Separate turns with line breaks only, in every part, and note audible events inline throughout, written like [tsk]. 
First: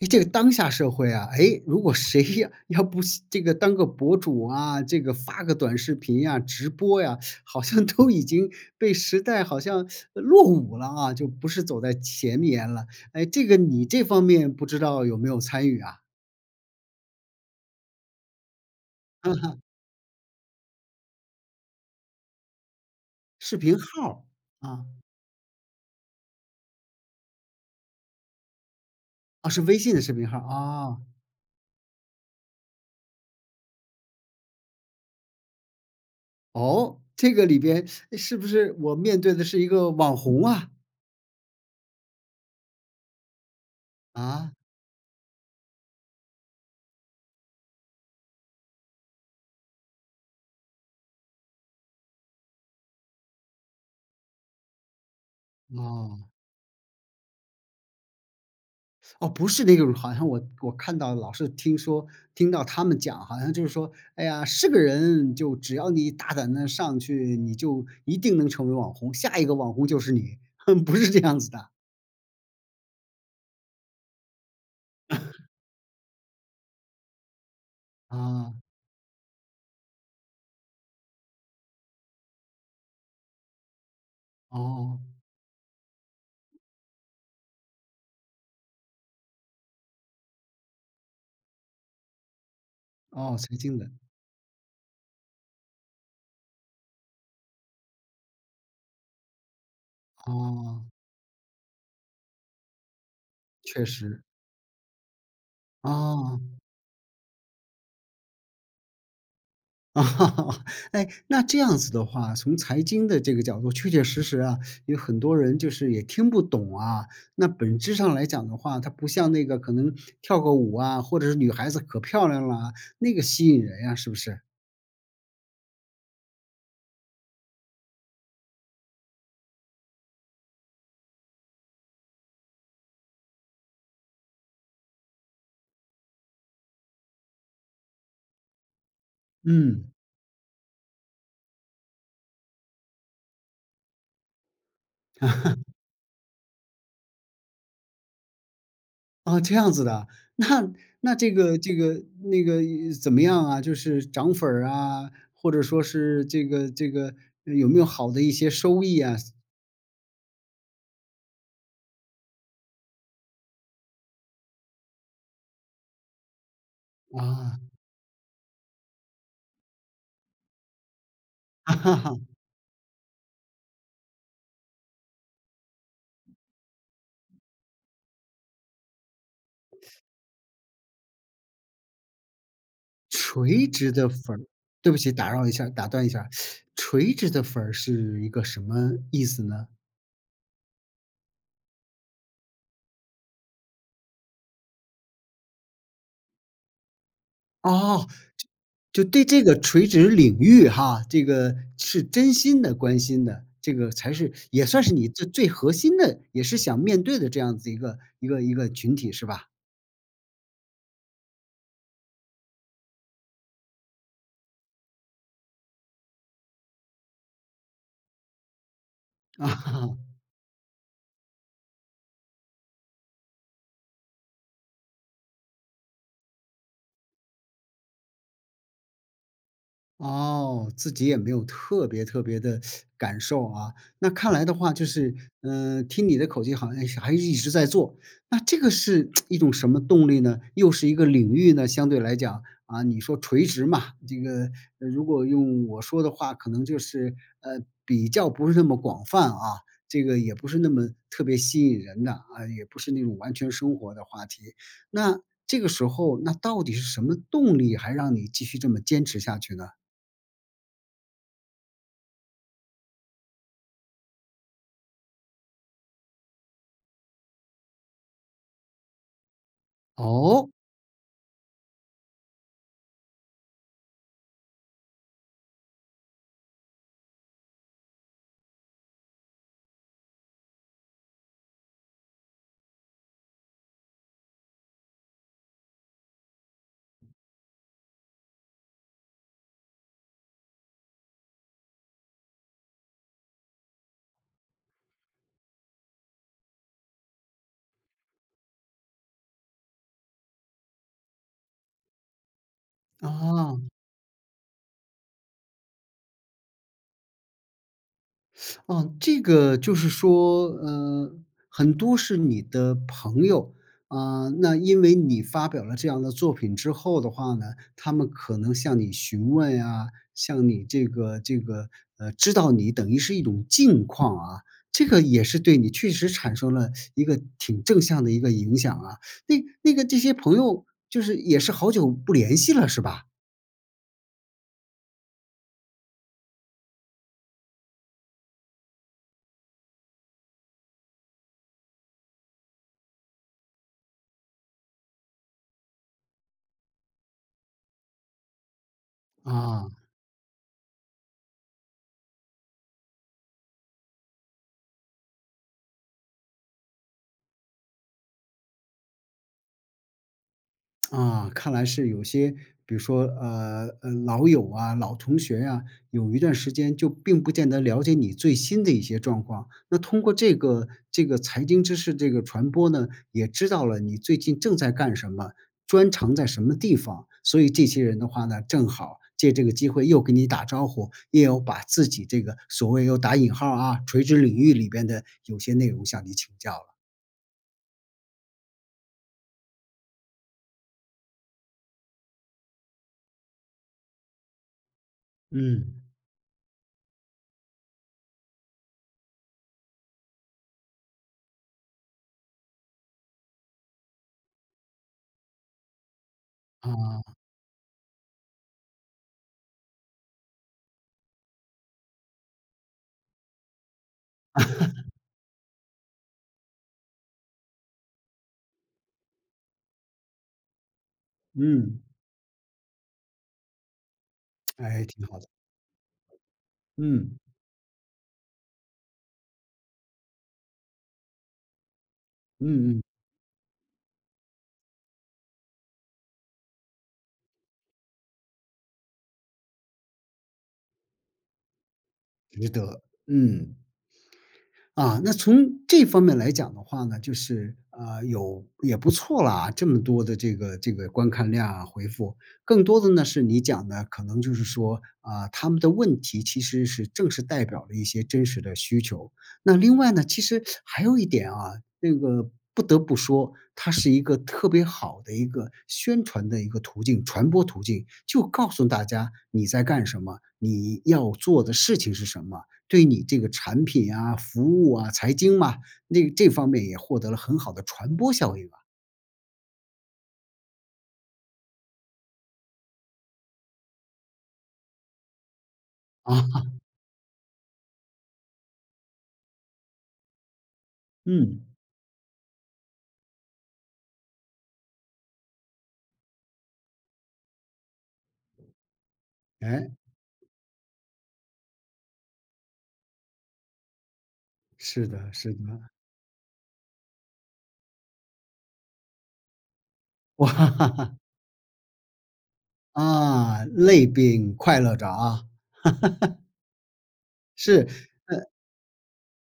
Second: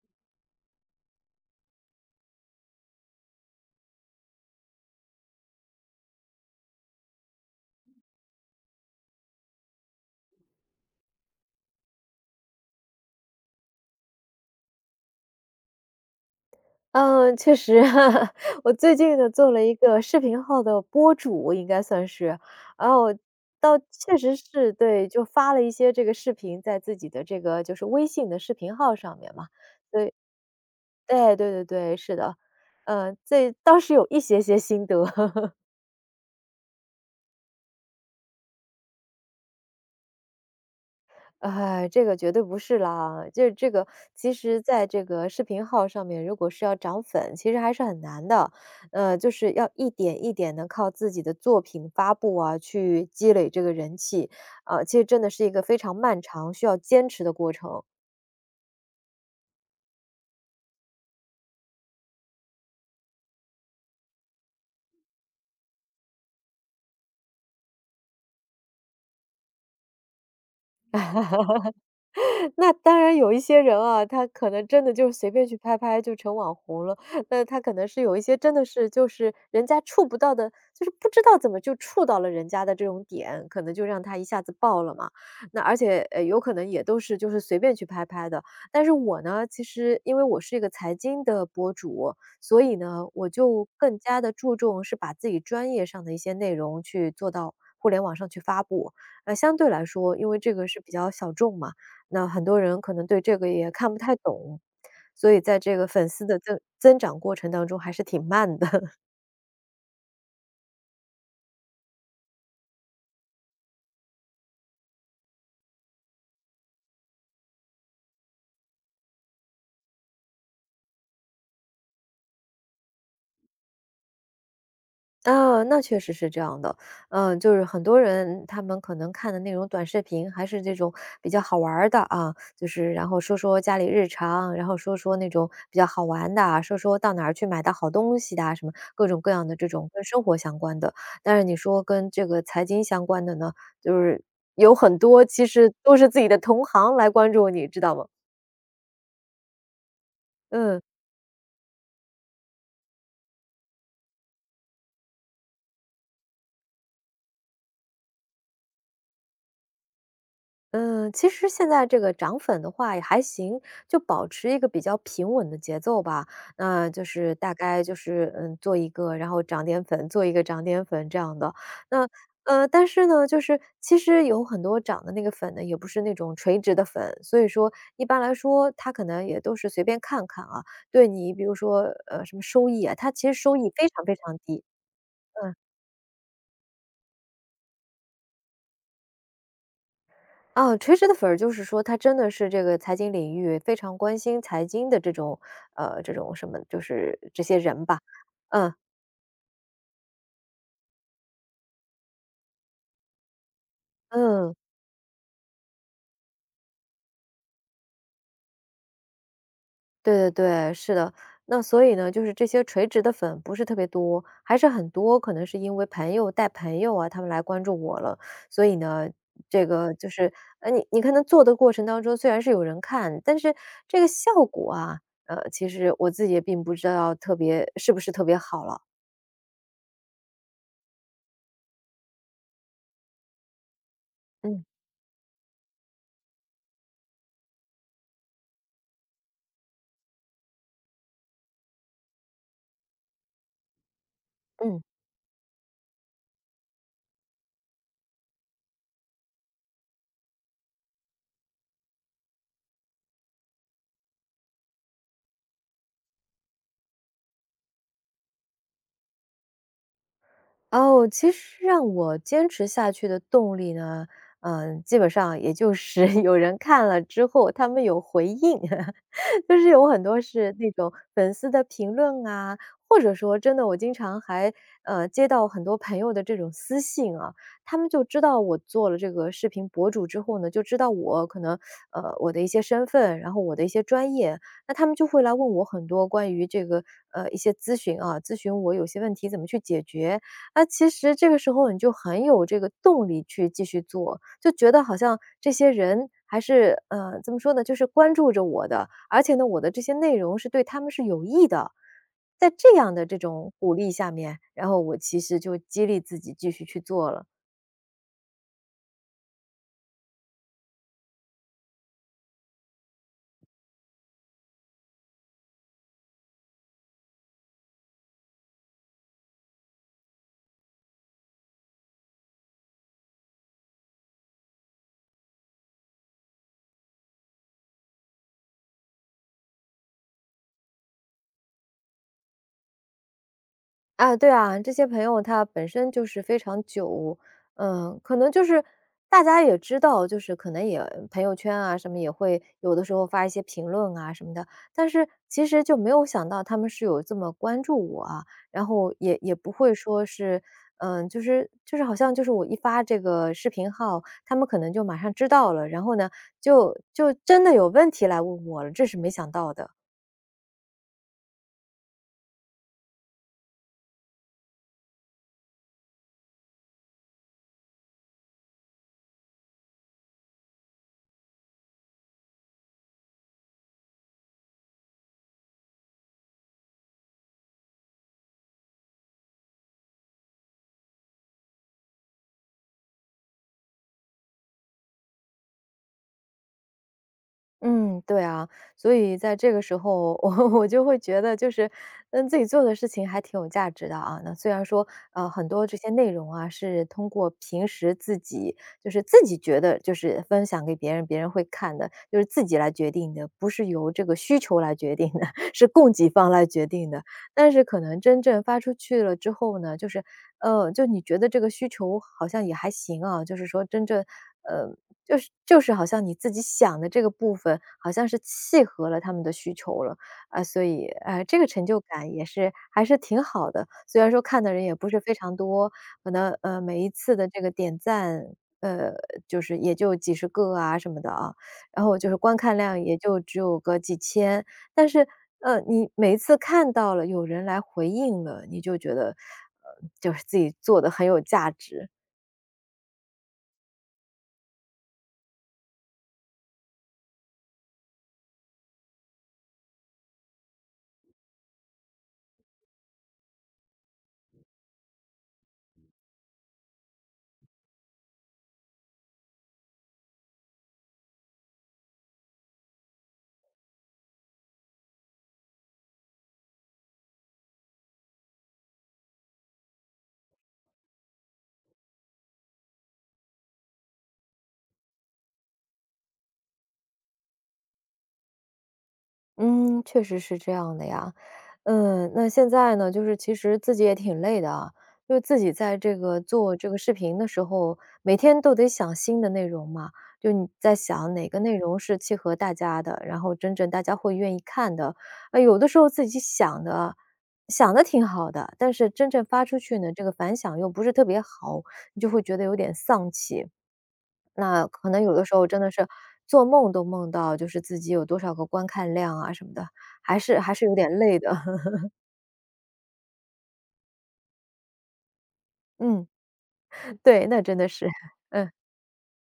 诶，这个当下社会啊，哎，如果谁呀要不是这个当个博主啊，这个发个短视频呀、直播呀，好像都已经被时代好像落伍了啊，就不是走在前面了。哎，这个你这方面不知道有没有参与啊？
嗯，确实，[laughs] 我最近呢做了一
[laughs]
个视频号的播主，应该算是，然后
视频
倒
号
确
儿
实是
啊，
对，就发了一些这个视频在自己的这个就是微信的视频号上面嘛，
啊，是微信的视
对，
频号啊，
对对对对，是的，嗯，这倒是有一些些心得，[laughs]
哦，这个里边是不是我面对的是一个网红啊？
哎，这个绝对不是啦，就是这个其
啊，
实在这个视频号上面，如果是要涨粉，其实还是很难的。就是要一点一点的靠自己的作品发布啊，去积累这个人气，啊，其实真的是一个非常漫
哦。
长、需要坚持的过程。
哦，不是那个，好像我看到老是听说听到他们讲，好像就是说，哎呀，是个人就只要你大胆的上去，你就一定能成为网红，下一个网红就是你，[laughs] 不是这样子的。
那当然有一些人啊，他可能真的就是随便去拍拍就成网红了，[laughs] 那他可能是有一些
啊，
真的是就是人家触不到的，就是不知道怎么就触到了人家的这种点，可能就让他一下子爆了
哦，
嘛。那而且，有可能也都是就是随便去拍拍的。但是我呢，其实因为我是一个财经的博主，所以呢，我
哦，随
就
经的，
更加的注重是把自己专业上的一些内容去做到互联网上去发布。相对来说，因为这个是
哦，
比较小众嘛，那很多人可能对这个也
确
看不太
实，
懂，所以在这个粉丝的
哦。
增长过程当中还是挺慢的。[laughs]
啊，[laughs] 哎，那这样子的话，从财经的这个角度，确确实实啊，有很多人就是也听不懂啊。那本质上来讲的话，它不像那个可能跳个舞啊，或者是女孩子可漂亮了啊，那个吸引人呀，是不是？
啊，那确实是这样的。嗯，就是很多人他们可能看的那种短视频，还是这种比较好玩儿的啊，就是然后说说家里日常，然后说说那种比较好玩的啊，说说到哪儿去买的好东西的啊，什么各种各样的这种
嗯，
跟生活相关的。但是你说跟这个财经相关的呢，就是有很多其实都是自己的同行来关注你，知道吗？
啊，这样子的，那
嗯
这个那个怎么样啊？就是涨粉儿啊，或者说是这个有没有好的一些收益啊？
嗯，其实现在这个涨粉的话也还行，就保持一个比较平稳的节奏吧。那就是大
啊，
概就是嗯，做一个，然后涨点粉，做一个涨点粉这样的。
[laughs] 哈
那
哈。
但是呢，就是其实有很多涨的那个粉呢，也不是那种垂直的粉，所以说一般来说，它可能也都是随便看看啊。对你比如说什么收益啊，它其实收
垂
益非
直
常
的
非
粉
常
儿
低。
对不起，打扰一
嗯。
下打断一下，垂直的粉儿是一个什么意思呢？
啊，垂直的粉儿就是说他真的是这个财经领域非常关心财经的这种这种什么就是这些人吧。
哦，
嗯，
就对这个垂直领域哈，这个是真心的关心的，这个才是
嗯，
也算是你最最核心的，也是想面对的这样子一个一个一个群体是吧？
对对对，是的。那所以呢，就是这些垂直的粉不是特别多，还是很多可能是因为朋友带朋友啊，他们来关注我了。所以呢，
[laughs] 啊。
这个就是你看他做的过程当中，虽然是有人看，但是这个效果啊，其实我自己也并不知道特别是不是特别好了。
哦，自己也没有特别特别的感受啊。那看来的
嗯，
话就是，嗯、听你的口气好像是还一直在做。那这个是一种什么动力呢？又是一个领域呢？相对来讲啊，你说垂直嘛，这个
嗯。
如果用我说的话，可能就是呃比较不是那么广泛啊。这个也不是那么特别吸引人的啊，也不是那种完全生活的话题。那这个时候，那到底是什么动力还让你继续这么坚持下去呢？
哦，其实让我坚持下去的动力呢，嗯，基本上也就是 [laughs] 有人看了之后，他们有回应。[laughs] 就是有很多
哦，
是那种粉丝的评论啊，或者说真的我经常还，接到很多朋友的这种私信啊，他们就知道我做了这个视频博主之后呢，就知道我可能，我的一些身份，然后我的一些专业，那他们就会来问我很多关于这个，一些咨询啊，咨询我有些问题怎么去解决。那其实这个时候你就很有这个动力去继续做，就觉得好像这些人还是怎么说呢，就是关注着我的，而且呢，我的这些内容是对他们是有益的。在这样的这种
啊，
鼓励下面，然后我其实就激励自己继续去做了。
哦，这个就是说，很多是你的朋友，啊，那因为你发表了这样的作品之后的话呢，他们可能向你询问啊，向你这个，知道你等于是一种近况啊，这个也是对你确实产生了一个挺正向的一个影响啊。那这些朋友就是也是好久不联系了是吧？
啊，对啊，这些朋友他本身就是非常久，嗯，可能就是大家也知道，就是可能也朋友圈啊什么也会有的时候发一些评论啊什么的，但是其实就没有想到他们是有这么关注我啊，然后也不
啊。
会说是，嗯，就是就是好像就是我一发这个视频号，他们可能就马上知道了，然后呢，就真的有问题来问我了，这是没想到的。
啊，看来是有些，比如说，老友啊、老同学呀、有一段时间就并不见得了解你最新的一些状况。那通过这个财经知识这个传播呢，也知道了你最近正在干什么，专长在什么地方。所以这些人的话呢，正好借这个机会又跟你打招呼，也有把自己这个所谓有打引号啊，垂直领域里边的有些内容向你请教了。
嗯，对啊，所以在这个时候，[laughs] 我就会觉得就是，嗯，自己做的事情还挺有价值的啊。那虽然说，很多这
嗯，
些内容啊，是通过平时自己就是自己觉得就是分享给别人，别人会看的，就是自己来决定的，不是由这个需求来决定的，[laughs] 是供给方来决定的。
啊，
但是可能真正发出去了之后呢，就是，就你觉得这个需求好像也还行啊，就是说真正。呃，就是就是好像你自己想的这个部分，好像是契合了他们的需求了，啊，所以，这个成就
嗯，
感也是还是挺好的。虽然说看的人也
哎，
不是
挺
非
好的，
常多，可能，每一次
嗯。
的这个点赞，呃，就是也就几十个啊什么的啊，然后就是观看
嗯
量
嗯，
也就只有个几千，但是，你每一次看到了有人来回应了，你就觉得，就是自己做的很有价值。
值得，嗯，啊，那从这方面来讲的话呢，就是，有也不错啦，这么多的这个观看量啊，回复，更多的呢是你讲的，可能就是说，啊，他们的问题其实是正是代表了一些真实的需求。那另外呢，其实还有一点啊，那个不得不说，它是一个特别好的一个宣传的一个途径，传播途径，就告诉大家你在干什么，你要做的事情是什么。对你这个产品啊、服务啊、财经嘛，那这方面也获得了很好的传播效应啊。
嗯，确实是这样的呀。嗯，那现在呢，就是其实自己也挺累的啊，就是自己在这
[laughs]
个做
啊，
这个视频的时候，每天都得想新的内容嘛，就你在想哪个
嗯，
内容是契合大家的，然后真正大家会愿意看的。啊，有的时候自己想的想的挺好的，但是真正发出
哎，
去呢，这个反响又不是特别好，你就会觉得有点丧气。那
是
可能有
的，
的
是
时
的，
候真的是做梦都梦到，就是自己有多少个观看量啊什么的，还是还
哇，
是有点累的。[laughs]
[laughs] 啊，累并快乐着啊。
嗯，对，那真
是，
的是，[laughs] 嗯，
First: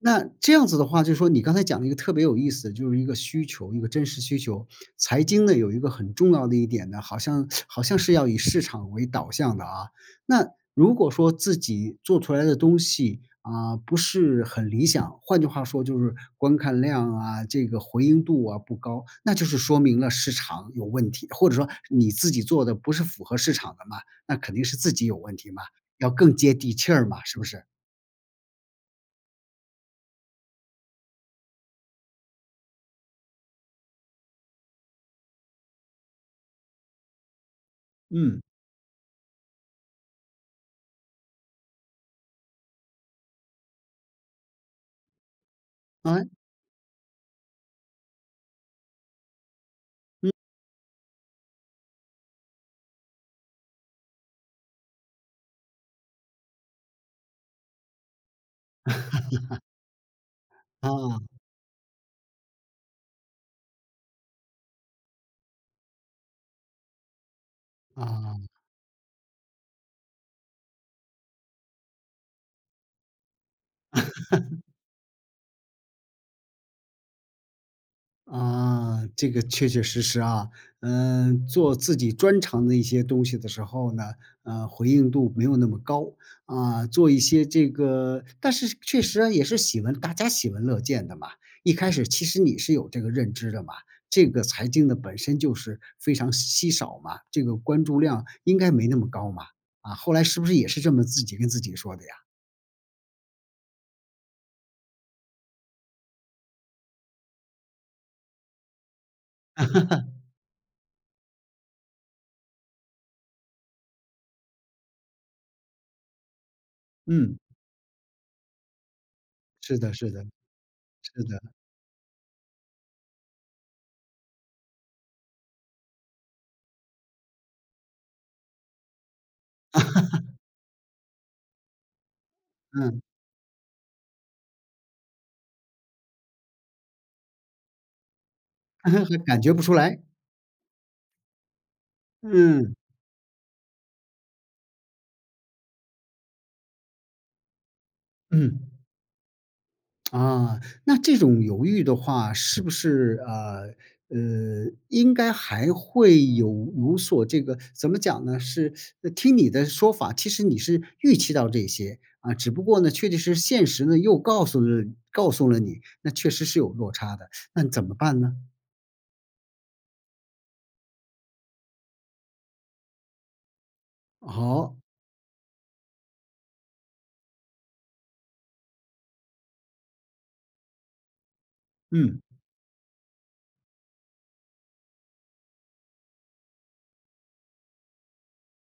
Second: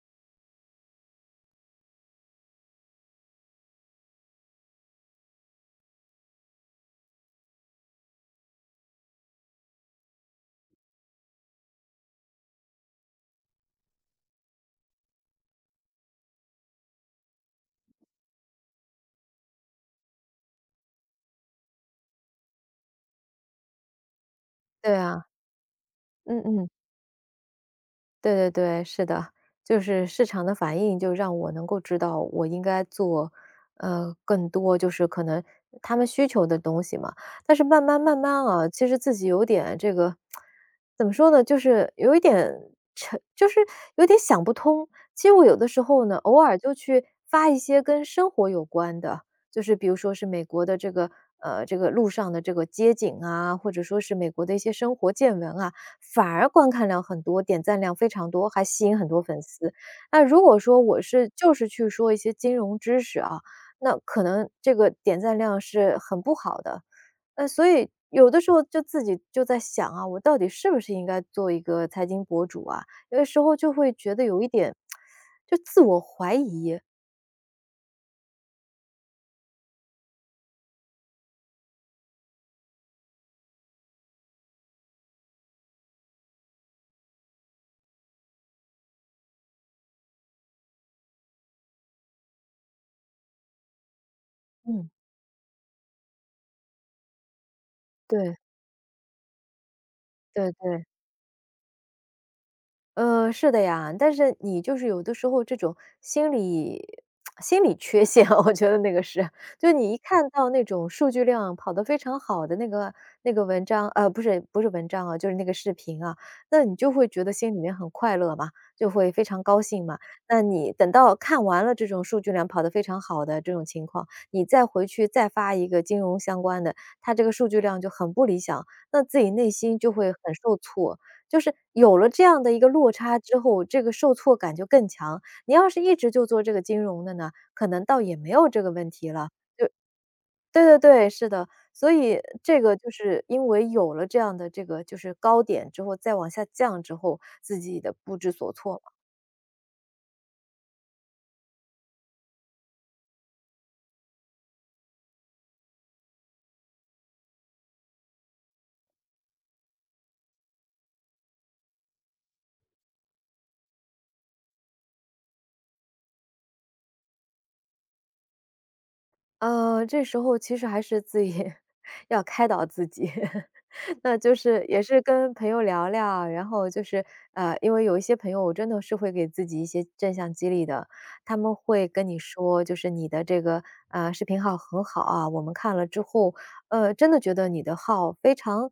那这样子的话，就是说你刚才讲了一个特别有意思的就是一个需求，一个真实需求。财经呢有一个很重要的一点呢，好像是要以市场为导向的啊。那如果说自己做出来的东西啊，不是很理想，换句话说就是观看量啊，这个回应度啊不高，那就是说明了市场有问题，或者说你自己做的不是符合市场的嘛，那肯定是自
对
己有
啊，
问题嘛，要更
嗯
接
嗯。
地气儿嘛，是不是？
对对对，是的，就是市场的反应就让我能够知道我应该做，更多就是可能他们需求的东西嘛。但是慢慢慢
嗯。
慢啊，其实自己有点这个，怎么说呢，就是有一点沉，就是有点想不通。其实我有的时候呢，
啊
偶尔就去发一些跟生活有关的，就是比如说是美国的这个。这个路上的这个街景啊，或者说是美国的一些生活见闻啊，反而观看量很多，点赞量非常多，还吸引很多粉丝。那如果说我是
啊。
就是去说一些金融知识啊，那可能这个点赞量是很不好的。那所以有
啊
的时候就自己就在想啊，我到底是不是应该做一个财经博主啊？有的时候就会觉得有一点就自我怀疑。
啊，这个确确实实啊，嗯，做自己专长的一些东西的时候呢，回应度没有那么高啊，做一些这个，但是确实啊，也是喜闻，大家喜闻乐见的嘛。一开始其实你是有这个认知的嘛，这个财
嗯，
经的本身就是非常稀少嘛，这个关注量
对
应该没那么高嘛。啊，后来是不
对
是也是
对。
这么自己跟自己说的呀？
是的呀，但是你就是有的时候这种心理 [tsk] 心理缺陷，[laughs] 我觉得那个是，就你一看到那种数据量跑得非常好的那个那个文章，不是不是文章啊，就是那个视频啊，那你就会觉得
嗯，
心里面很快乐嘛，就会非常高
是
兴
的，
嘛。
是的，
那你等到
是的，
看完了这种数据量跑得非常好的这种情况，你再回去再发一个金融相关的，它这个数据量就很不理想，那自己内心就会很受挫。就是有了这样的一个落
嗯，
差之后，这个受挫感就更强。你要是一直就做这个金融的呢，可能倒也没有这个问题
[laughs]
了。
感觉不出来，
对对对，是的。所以这
嗯
个就是因为有了这样的这个就是高点之后，再往下降之后，自己的不知所
嗯。
措。
啊，那这种犹豫的话，是不是应该还会有所这个怎么讲呢？是听你的说法，其实你是预期到这些啊，只不过呢，确确实实现实呢又告诉了你，那确实是有落差的，那你怎么办呢？
这时候其实还是自己 [laughs] 要开导自己，[laughs] 那就是
好，
也是跟朋友聊聊，然后因为有一些朋友，我真的是会给自己一些正向激励的，他们会跟你
嗯，
说，就是你的这个视频号很好啊，我们看了之后，呃，真的觉得你的号非常，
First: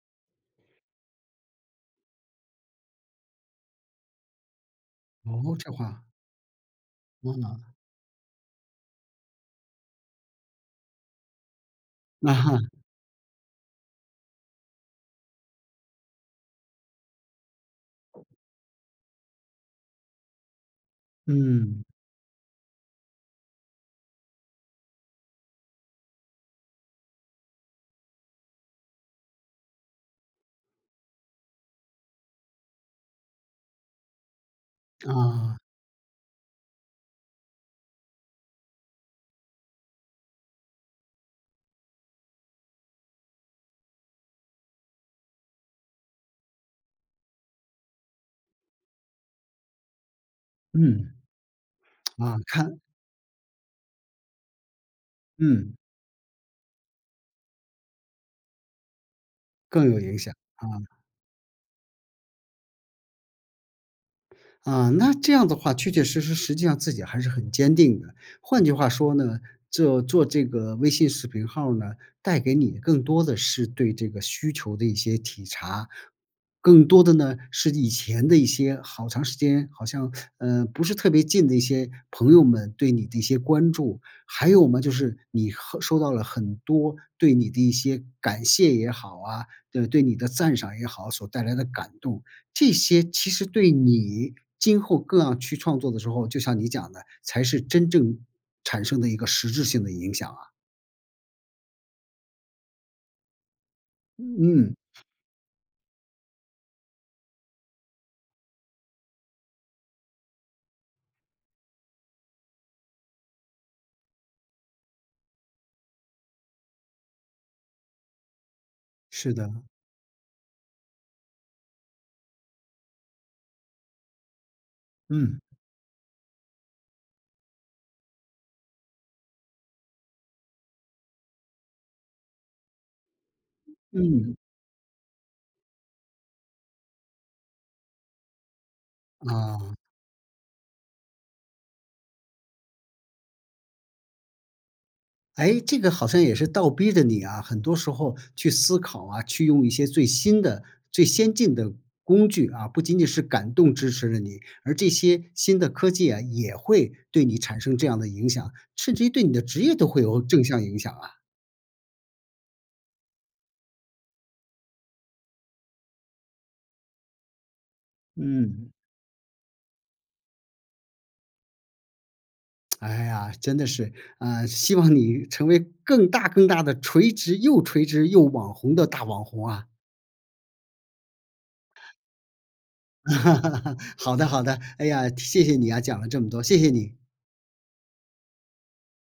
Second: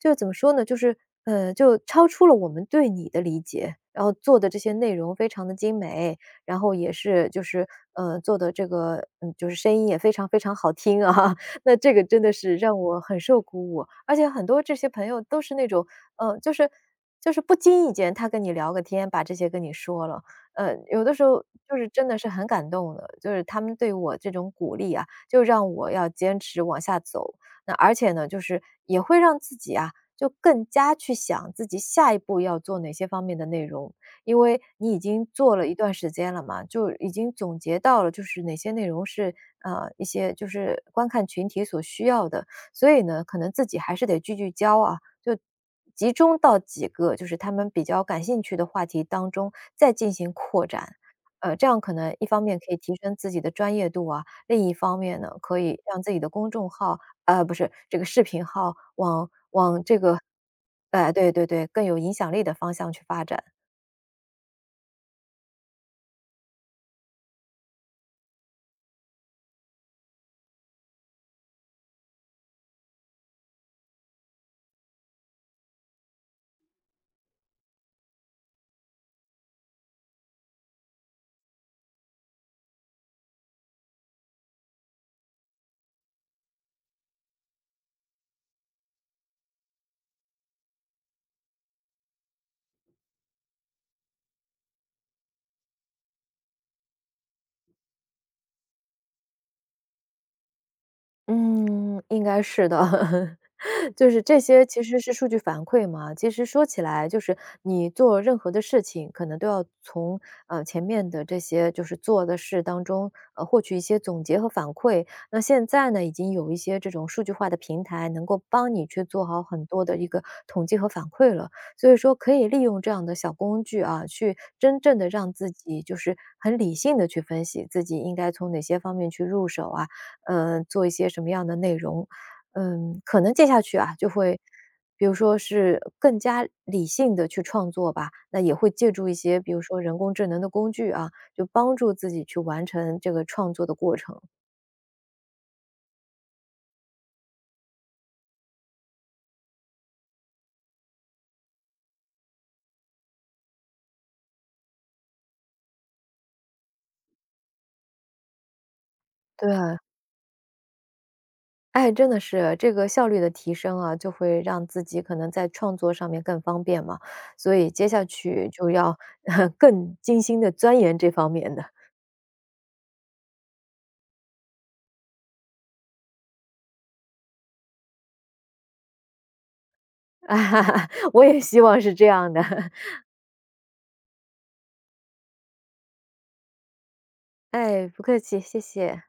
就怎么说呢，就超出了我们对你的理解，然后做的这些内容非常的
哦，这
精
话，
美，然后也是
嗯，
做的这个就是声音也非常非常好听啊，[laughs] 那这个真的
那
是
哈，
让我很受鼓舞，而且很多这些朋友都是那种呃就是不经意间他跟你聊个天，把这些跟你说了，有的时候就
嗯，
是真的是很感动的，就是他们对我这种鼓励啊，就让我要坚持往下走，那而且呢就是也会让自己啊。就更加去想自己下一步要做哪些方面的内容，因为你已经做
啊，
了一段时间了嘛，就已经总结到了，就是哪些内容是一些就是观看群体所需要的，所以呢，可能自己还是得聚聚焦啊，就集中到几个就是他们比较感兴趣的话题当中，再进行扩展。
嗯，
呃，这样可能一
啊，
方面可以
看，
提升自己的专业度啊，另一方面呢，可
嗯，
以让自己的公众号，呃，不是这个视频号往往
更
这
有影
个，
响啊。
哎、对对对，更有影响力的方向去发展。
啊，那这样的话，确确实实，实际上自己还是很坚定的。换句话说呢，这做这个微信视频号呢，带给你更多的是对这个需求的一些体察，更多的呢是以前的一些好长时间好像不是特别近的一些朋友们对你的一些关注，还有嘛就是你和收到了很多对你的一些感谢也好啊，对你的赞赏也好，所带来的感动。这些其实对你今后更要去创作的时候，就像你讲的，才是真正产生的一个实质性的影响啊。
嗯，应该是的。[laughs] 就是这些
嗯，
其实是数据反馈嘛。其实说起来，就是你做任何的事情，可能都要从前面的这些就是做的事当中，获取一些总结和反馈。那现在呢，已经有一些这种数据化的平台，能够帮你去做
是
好
的，
很多的一个统计和反馈了。所以说，可以利用这样的小工具啊，去真正的让
嗯
自己就是很理性的去分析自己应该从哪些方面去入手啊，嗯、做一些什么样的内容。嗯，可能接下去啊，就
嗯
会比如说是更加理性的去创作吧，那也会借助一些比如
啊，
说人工智能的工具啊，就帮助自己去完成这个创作的过程。
哎，这个好像也是倒逼着你啊，很多时候去思考啊，去用一些最新的、最先进的工具啊，不仅仅是感动支持了你，而这些新的科技啊，也会对你产生这样的影响，甚至于对你的职业
对，
都会有正向影响啊。
哎，真的是这个效率的提升啊，就会让自己可能在创作上面更方便嘛，所以接下去就
嗯。
要 [laughs] 更精心的钻研这方面的，
哎呀，真的是，希望你成为更大更大的垂直又垂直又网红的大网红啊！
[laughs] 啊我也希望是这样的。[laughs]
[laughs] 好的好的，哎呀，谢谢你啊，讲了这么多，谢谢你。
哎，不客气，谢谢。